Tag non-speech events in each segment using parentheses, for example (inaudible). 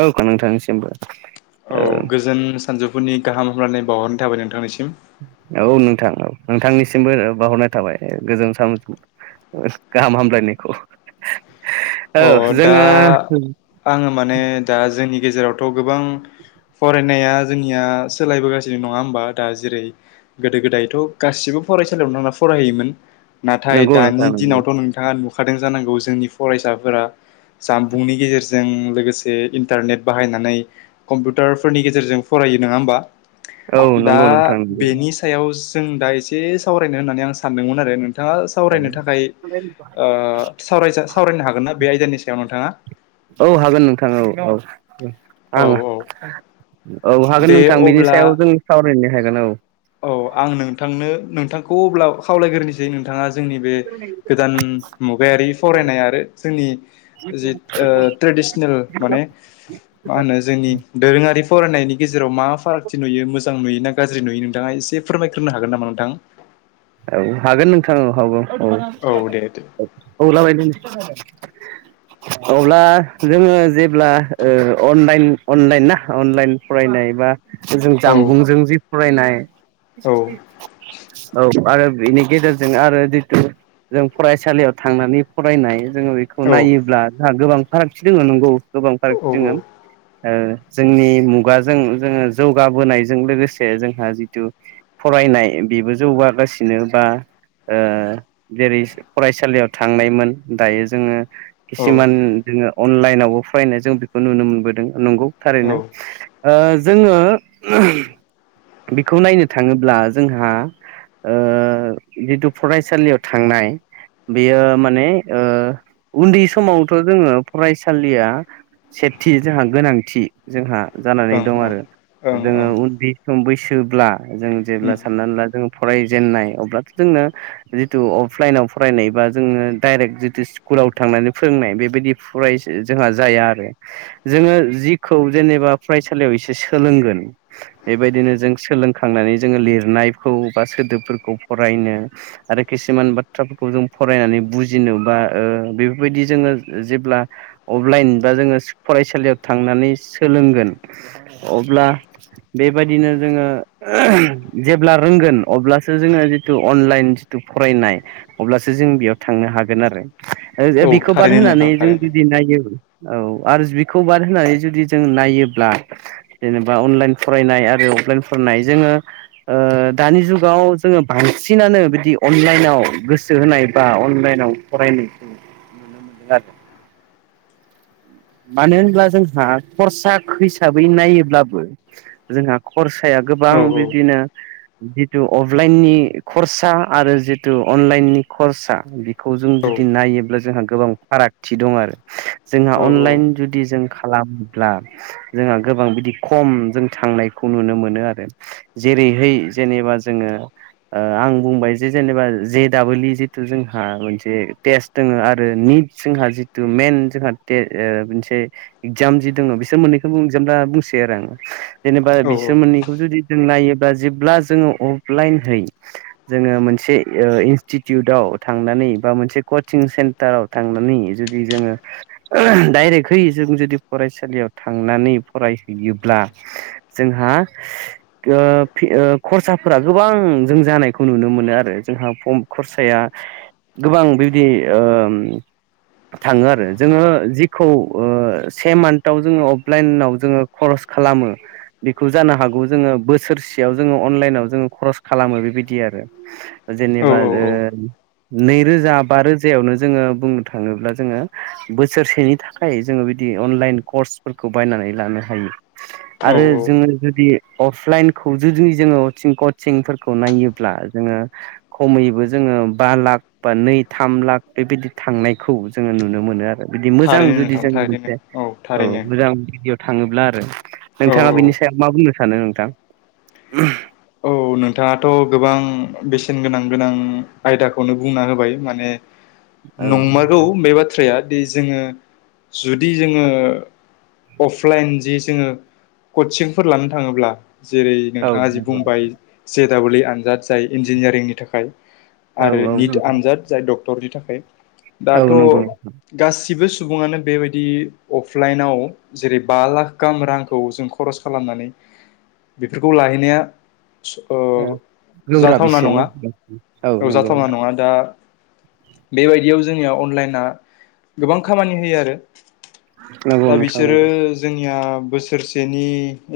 औ नोंथांनिसिमबो औ गोजोन सानजौफुनि गाहाम हामलायनाय बावहरनाय थाबाय नोंथांनिसिम औ नोंथां औ ।नोंथांनिसिमबो बाहरनाय थाबाय गोजोनथान गोजोन सा गाम हामलायनायखौ औ अ दा जोङो आङो माने दा जोंनि गेजेरावथ' गोबां फरायनाया जोंनिया सोलायबोगासिनो नङा होमबा दा जेरै गोदो गोदायथ' गासिबो फरायसालियाव नो थांना फरायहैयोमोन नाथाय नंगौ नोंथां दानि नंगौ दिनावथ' नोंथाङा नुखादों जानांगौ जोंनि फरायसाफोरा जानबुंनि गेजेरजों लोगोसे इन्टारनेट बाहायनानै कम्पिउटारफोरनि गेजेरजों फरायो नङा होमबा! औ दा नंगौ नोंथां नंगौ बेनि सायाव जों दा एसे सावरायनो होननानै आं सानदोंमोन आरो नों थाङा सावरायनो थाखाय ओ सावजा-सावरायनो हागोन ना बे आयदानि सायाव नोंथाङा? औ हागोन नोंथां। औ औ औ आं औ औ हागोन दे नोंथां बिनि अब्ला सायाव जों सावरायनो हागोन औ। औ आं नोंथांनो नोंथांखौ अब्ला खावलायग्रोसै नोंथाङा जोंनि बे गोदान मुगायारि फरायनाय आरो जोंनि जि मान मा होन जोंनि दोरोङारि फरायनायनि गेजेराव मा फारागथि नुयो मोजां नुयो ना गाज्रि नुयो नो थाङा एसे फोरमायग्रोनो हागोन नामा नोंथां? औ हागोन नोंथां औ औ औ दे दे औ औ लाबायदों। (inaudible) अब्ला जोङो जेब्ला अनलाइन अनलाइन ना अनलाइन फरायनाय बा जों औ जामबुंजों जि फरायनाय औ औ आरो बिनि गेजेरजों आरो जितु जों फरायसालियाव थांनानै फरायनाय जोङो बेखौ औ नायोब्ला जोंहा गोबां फारागथि दङ नंगौ गोबां औ औ ओं फारागथि दङ जोंनि मुगाजों जोङो जौगाबोनायजों लोगोसे जोंहा जिथु फरायनाय बेबो जौगागासिनो बा जेरै फरायसालियाव थांनायमोन दायो जोङो खिसुमान जोङो अनलाइनावबो फरायनाय जों बेखौ नुनो मोनबोदों नंगौ थारैनो ओं जोङो बेखौ नायनो थाङोब्ला जोंहा जिथु फरायसालियाव थांनाय बेयो माने उन्दै समावथ' जोङो फरायसालिया सेथि जोंहा गोनांथि जोंहा जानानै दं आरो ओं जोङो ओं उन्दै सम बैसोब्ला जों जेब्ला उम साननानै ला जों फरायजेेननाय अब्लाथ' जोंनो जिथु अफलाइनाव फरायनाय बा जोंनो डाइरेक्ट जिथु स्कुल स्कुलाव थांनानै फोरोंनाय बेबायदि फरायक्षजोंहा जाया आरो जोङो जिखौ जेनेबा फरायसालियाव एसे सोलोंगोन बेबायदिनो जों सोलोंखांनानै जोङो लिरनायखौ बा सोदोबफोरखौ फरायनो आरो खिसुमान बाथ्राफोरखौ जों फरायनानै बुजिनो बा बेफोरबायदि जोङो जेब्ला अफलाइन बा जोङो फरायसालियाव थांनानै सोंलों अब्ला बेबायदिनो जोङो जेब्ला रोंगोन। अब्लासो जोङो जिथु अनलाइन जिथु फरायनाय अब्लासो जों बेयाव थांनो हागोन आरो। औ बिखौ बाद थारैनो होनानै नोंथां जों थारैनो जुदि नाययो औ आरो बिखौ बाद होनानै जुदि जों नायोब्ला जेनेबा अनलाइन फरायनाय आरो अफलाइन फरायनाय जोङो ओ दानि जुग गाव जोङो बांसिनानो बिदि अनलाइनाव गोसो होनाय बा अनलाइनाव फरायनायखौ नुनो मोनदों आरो। मानो होनब्ला जोंहा खरसा हिसाबै नायोब्लाबो जोंहा खरसाया गोबां औ बिदिनो जिथु अफलाइननि खरसा आरो जिथु अनलाइननि खरसा बेखौ जों औ बि नायोब्ला जोंहा गोबां फारागथि दं आरो औ जोंहा अनलाइन जुदि जों खालामोब्ला जोंहा गोबां बिदि खम जों थांनायखौ नुनो मोनो। मोनो आरो जेरैहाय जेनेबा जोङो आं बुंबाय जे जेनेबा जे दाबल इ जिथु जोंहा मोनसे टेस्ट दङ आरो निट जोंहा जिथु मेइन जोंहा मोनसे एगजाम जि दङ बिसोर मोननैखौ एगजाम दा बुंसै आरो आङो जेनेबा बिसोर मोननैखौ जुदि जों नायोब्ला जेब्ला जोङो अफलाइनहै जोङो मोनसे इनस्टिटिउटआव थांनानै बा मोनसे कचं सेन्टाराव थांनानै जुदि जोङो डाइरेक्टहै जों जुदि फरायसालियाव थांनानै फरायहैयोब्ला जों जोंहा खरसाफोरा गोबां जों जानायखौ नुनो मोनो आरो जोंहा खरसाया गोबां बिबायदि थाङो आरो। जोङो जिखौ से मान्थाव जोङो अफलाइनाव जोङो खरस खालामो बेखौ जानो हागौ जोङो बोसोरसेयाव जोङो अनलाइनाव जोङो खरस खालामो बेबायदि आरो औ जेनेबा नैरोजा बा रोजायावनो जोङो बुंनो थाङोब्ला जोङो बोसोरसेनि थाखाय जोङो बिदि अनलाइन कर्सफोरखौ बायनानै लानो हायो आरो औ जोङो जुदि अफलाइनखौ जुदि जोङो कचिंफोरखौ नायोब्ला जोङो खमैबो जोङो बा लाख बा नै थाम लाख बेबायदि थांनायखौ जोङो नुनो मोनो आरो बिदि मोजां थारैनो जुदि नोंथां जों थारैनो मोनसे औ थारैनो मोजां भिदिअ' थाङोब्ला आरो औ नोंथाङा औ बिनि सायाव मा बुंनो सानो नोंथां? औ नोंथाङाथ' गोबां बेसेन गोनां गोनां आयदाखौनो बुंना होबाय माने औ नंमारगौ नोंथां बे बाथ्राया दि जोङो जुदि जोङो अफलाइन जि जोङो कचिंफोर लानो थाङोब्ला जेरै औ नोंथाङा जि नंगौ बुंबाय जे डाबल ए आनजाद जाय इन्जिनियारिंनि थाखाय औ आरो निट नंगौ आनजाद जाय डक्टरनि थाखाय औ दाथ नंगौ गासिबो सुबुङानो बेबायदि अफलाइनाव, जेरै बा लाख गाहाम रांखौ जों खरस खालामनानै बेफोरखौ लाहैनाया ओ गोब्राब जाथावना एसे न नङा औ नंगौ जाथावना नोंथां नङा दा बेबायदियाव जोंनिया अनलाइना गोबां खामानि होयो आरो। नंगौ दा नोंथां बिसोरो नंगौ जों निया बोसोरसेनि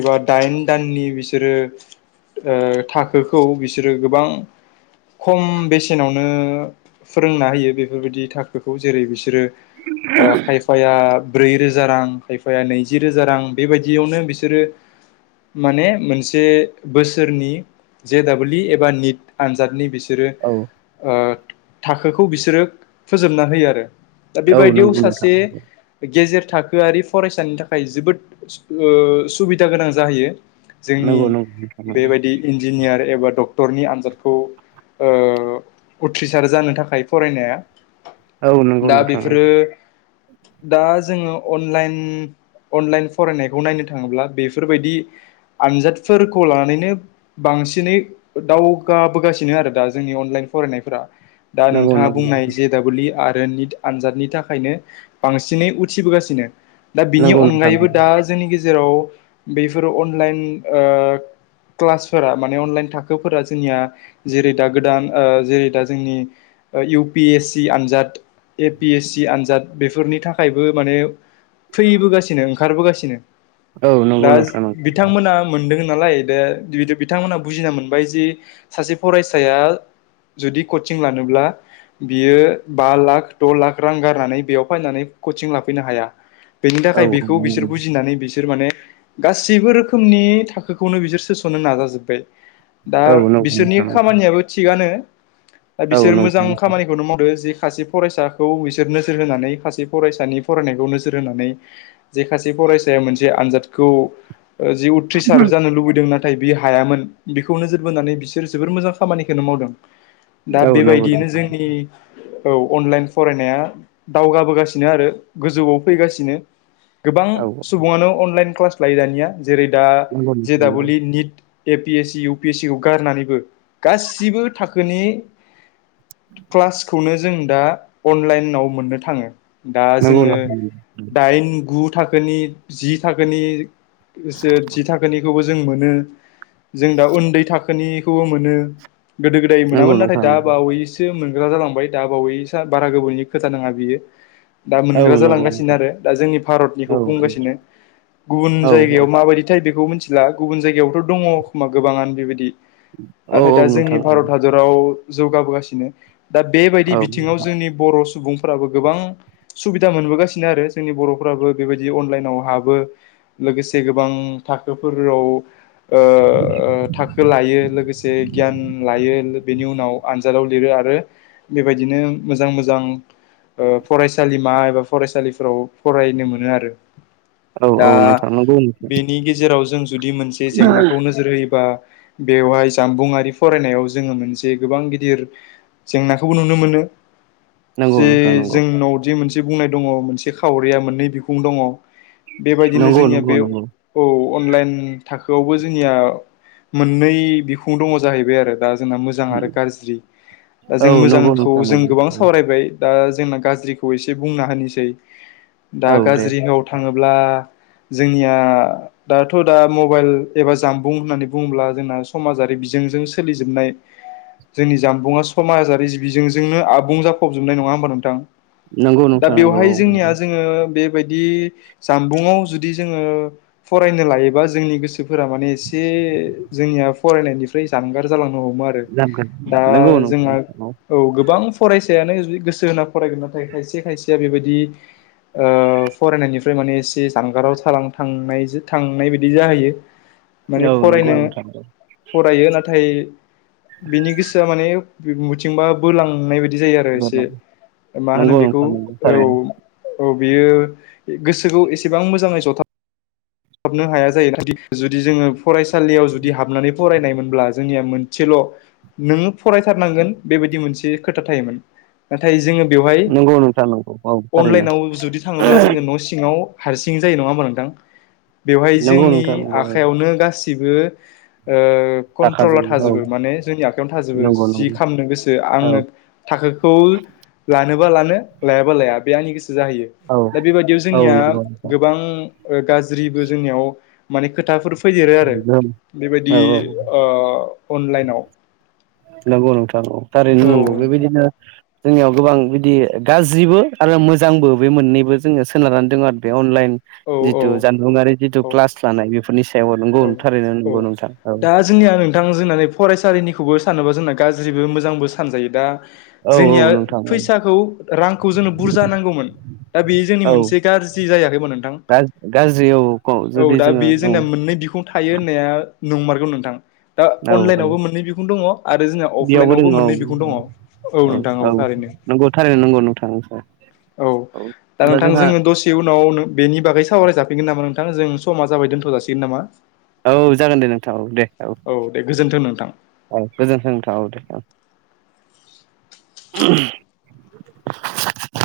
एबा दाइन दाननि बिसोरो ओ थाखोखौ बिसोरो गोबां खम बेसेनावनो फोरोंना होयो बेफोरबायदि थाखोखौ जेरै बिसोर सोरो ओ खायफाया ब्रै रोजा रां खायफाया नैजि रोजा रां बेबायदियावनो बिसोरो माने मोनसे बोसोरनि जे दाबल इ एबा निट आनजादनि बिसोरो औ ओ थाखोखौ बिसोरो फोजोबना होयो आरो दा औ बेबायदियाव नंगौ नोंथां सासे गेजेर थाखोआरि फरायसानि थाखाय जोबोद सुबिदा गोनां जाहैयो। जोंनि नंगौ नंगौ। नंगौ बेबायदि इन्जिनियार एबा डक क्टरनि आनजादखौ ओ उथ्रिसार जानो थाखाय फरायनाया औ नंगौ दा नोंथां बेफोरो दा जोङो अनलाइन अनलाइन फरायनायखौ नायनो थाङोब्ला बेफोरबायदि आनजादफोर खौ लानानैनो बांसिनै दावगाबोगासिनो आरो दा जोंनि अनलाइन फरायनायफोरा। दा नंगौ नोंथाङा नंगौ बुंनाय जे डाबल इ आर रो निट आनजादनि थाखायनो बांसिनै उथिबोगासिनो। दा बिनि नंगौ नोंथां अनगायैबो दा जोंनि गेजेराव बेफोरो अनलाइन ओ क्लासफोरा माने अनलाइन थाखोफोरा जोंनिया जेरै दा गोदान ओ जेरै दा जोंनि इउ पि एस सि आनजाद ए पि एस सि आनजाद बेफोरनि थाखायबो माने फैबोगासिनो ओंखारबोगासिनो औ नंगौ दा नोंथां नंगौ बिथांमोना मोनदों होन दे बिथांमोनहा बुजिना मोनबाय जि सासे फरायसाया जुदि कचिं लानोब्ला बियो बा लाख द' लाख रां गारनानै बेयाव फायनानै कचिं लाफैनो हाया। बेनि औ थाखाय बेखौ बिसोर बुजिनानै बिसोर माने गासैबो रोखोमनि थाखोखौनो बिसोर सोस'नो नाजाजोब्बाय‌ दा औ नंगौ बिसोरनि खामानियाबो थिगानो। दा औ नंगौ नोंथां औ बिसोर मोजां नंगौ खामानिखौनो मावदो जे खासे फरायसाखौ बिसोर नोजोर होनानै खासे फरायसानि फरायनायखौ नोजोर होनानै जे खासे फरायसाया मोनसे आनजादखौ जि उथ्रिसार जानो लुबैदों ना थाय बि हायामोन बेखौ नोजोर बोनानै बिसोर जोबोर मोजां खामानिखौनो मावदों। दा औ नंगौ बेबायदियैनो नोंथां जोंनि औ अनलाइन फरायनाया दावगाबोगासिनो आरो गोजौआव फैगासिनो। गोबां औ सुबुङानो अनलाइन क्लास लायो दानिया जेरै दा नंगौ जे नोंथां double E A P S C U P S C खौ गारनानैबो गासिबो थाखोनि क्लासखौनो जों दा अनलाइनाव मोननो थाङो। दा नंगौ जोङो नंगौ दाइन गु था‌ खोनि जि थाखोनि, जि थाखोनिखौबो जों मोन नो, जों दा उन्दै थाखोनिखौबो मोनो। गोदो गोदाय नोंथां नंगौ मोनामोन नाथाय नोंथां दा नंगौ बावैसो मो नग्रा जालांबाय दा बावै सो बारा गोबौनि खोथा नङा बियो। दा मोनग्रा औ नंगौ जालांगासिनो नोंथां आरो दा जोंनि भारतनिखौ औ बुंगासिनो गुबुन औ जायगायाव माबायदि थाय बेखौ मिथिला गुबुन जायगायावथ' दङ खोमा गोबाङानो बेबायदि औ नाथाय औ दा जोंनि नोंथां भारत हादराव जौगाबोगासिनो दा बेबायदि औ बिथिङाव जोंनि बर' सुबुंफोराबो गोबां सुबिदा मोनबोगासिनो आरो जोंनि बर'फ्राबो बेबायदि अनलाइनाव हाबो लोगोसे गोबां थाखोफोराव ओ थाखो लायो लोगोसे गियान लायो बेनि उनाव आनजादाव लिरो आरो बेबायदिनो मोजां मोजां ओ फरायसालिमा एबा फरायसालिफोराव फरायनो मोनो आरो औ औ दा नोंथां नंगौ नोंथां बेनि गेजेराव जों जुदि मोनसे जेंनाखौ नोजोर होयो बा बेवहाय जामबुंआरि फरायनायाव जोङो मोनसे गोबां गिदिर जेंनाखौबो नुनो मोनो नंगौ जे नोंथां नंगौ जोंनावदि मोनसे बुंनाय दङ मोनसे खावरिया मोननै बिखुं दङ बेबायदिनो नंगौ जोंनिया नंगौ बे नंगौ औ अनलाइन थाखोआवबो जोंनिया मोननै बिखुं दङ जाहैबाय आरो दा जोंना मोजां आरो गाज्रि दा औ जों नंगौ मोजांखौ नोंथां जों गोबां नंगौ सावरायबाय दा जोंना गाज्रिखौ एसे बुंना होनोसै दा औ दे गाज्रिआव थाङो ब्ला जोंनिया दाथ' दा मबाइल एबा जामबुं होन्नानै बुङोब्ला जोंना समाजारि बिजोंजों सोलिजोबनाय जोंनि जामबुंआ समाजारि जिबिजोंजोंनो आबुं जाफबजोबनाय नङा होमबा नोंथां नंगौ दा नोंथां नंगौ बेवहाय औ जोंनिया जोङो बे बायदि जानबुङाव जुदि जोङो फरायनो लायो बा जोंनि गोसोफोरा माने एसे जोंनिया फरायनायनिफ्राय जानगार जालांनो हम मो आरो जागोन दा नंगौ जोंहा नोंथां औ गोबां फराय सायानो गोसो होना फरायगोन नाथाय खायसे खायसेया बेबायदि ओ फरायनायनिफ्राय माने एसे जानगाराव थांलां थांनाय थांनाय बाय बिदि जाहैयो माने नंगौ फरायनो नोंथां फरायो नाथाय बिनि गोसोआ माने बबिथिंबा बोलांनाय बायदि बिदि जायो आरो एसे मा होनो नंगौ बेखौ नोंथां नंगौ औ थारैनो औ बेयो गोसोखौ एसेबां मोजाङै जथा बनो हाया जायो जुदि जोङो फरायसालियाव जुदि हाबनानै फरायनायमोनब्ला जोंनिया मोनसेल' नोङो फरायथारनांगोन बेबायदि मोनसे खोथा थायोमोन नाथाय जोङो बेवहाय नंगौ नोंथां नंगौ औ थारैनो अनलाइनाव जुदि थाङोब्ला जोङो न' सिङाव हारसिं जायो नङा होमबा नोंथां बेवहाय नंगौ जोंनि नोंथां नंगौ औ आखायावनो गासिबो ओ थाखाजों कन्ट्रला औ थाजोबो माने जोंनि आखायावनो थाजोबो नंगौ जि नंगौ खालामनो गोसो आङो औ थाखोखौ ला नोबा लानो लायाबा लाया बे आंनि गोसो जाहैयो औ दा बेबायदियाव औ जोंनिया नंगौ नोंथां गोबां गाज्रिबो जोंनियाव माने खोथाफोर फैदेरो आरो औ बेबायदि औ ओ अनलाइनाव नंगौ नोंथां औ थारैनो औ नंगौ नोंथां बेबायदिनो जोंनियाव गोबां बिदि गाज्रिबो आरो मोजांबो बे मोननैबो जोङो सोनारनानै दङ आरो बे अनलाइन औ औ जिथु जानबुंआरि जिथु औ क्लास लानाय बेफोरनि सायाव नोंगौ औ थारैनो औ नंगौ नों दा जोंनिया नोंथां जोंना फरायसालिनिखौबो सानोबा जोंना गाज्रिबो मोजांबो सानजायो दा औ औ जोंनिया नोंथां औ फैसाखौ रांखौ जोंनो बुरजा नांगौमोन। दा बेयो जोंनि औ मोनसे गाज्रि जायाखै होनबा नोंथां? गाज्रि औ औ जुदि दा जोङो बेयो औ जोंना मोननै बिखुं थायो होननाया नंमारगौ नोंथां। दा औ औ अनलाइनावबो मोननै बिखुं दङ आरो जोंना बेयावबो दङ अफलाइनावबो औ मोननै बिखुं दङ औ नोंथां औ थारैनो। नोंगौ थारैनो नोंगौ नोंथां नोंगौ। औ दा नोंथां जोङो दसे उनाव बेनि बागै सावराय जाफिनगोन नामा नोंथां? जों समा जाबाय दोनथ' जासिगोन नामा? औ जागोन दे नोंथां औ दे। औ दे गोजोन्थों नोंथां औ गोजोनथों नोंथां औ दे ओं। (unintelligible)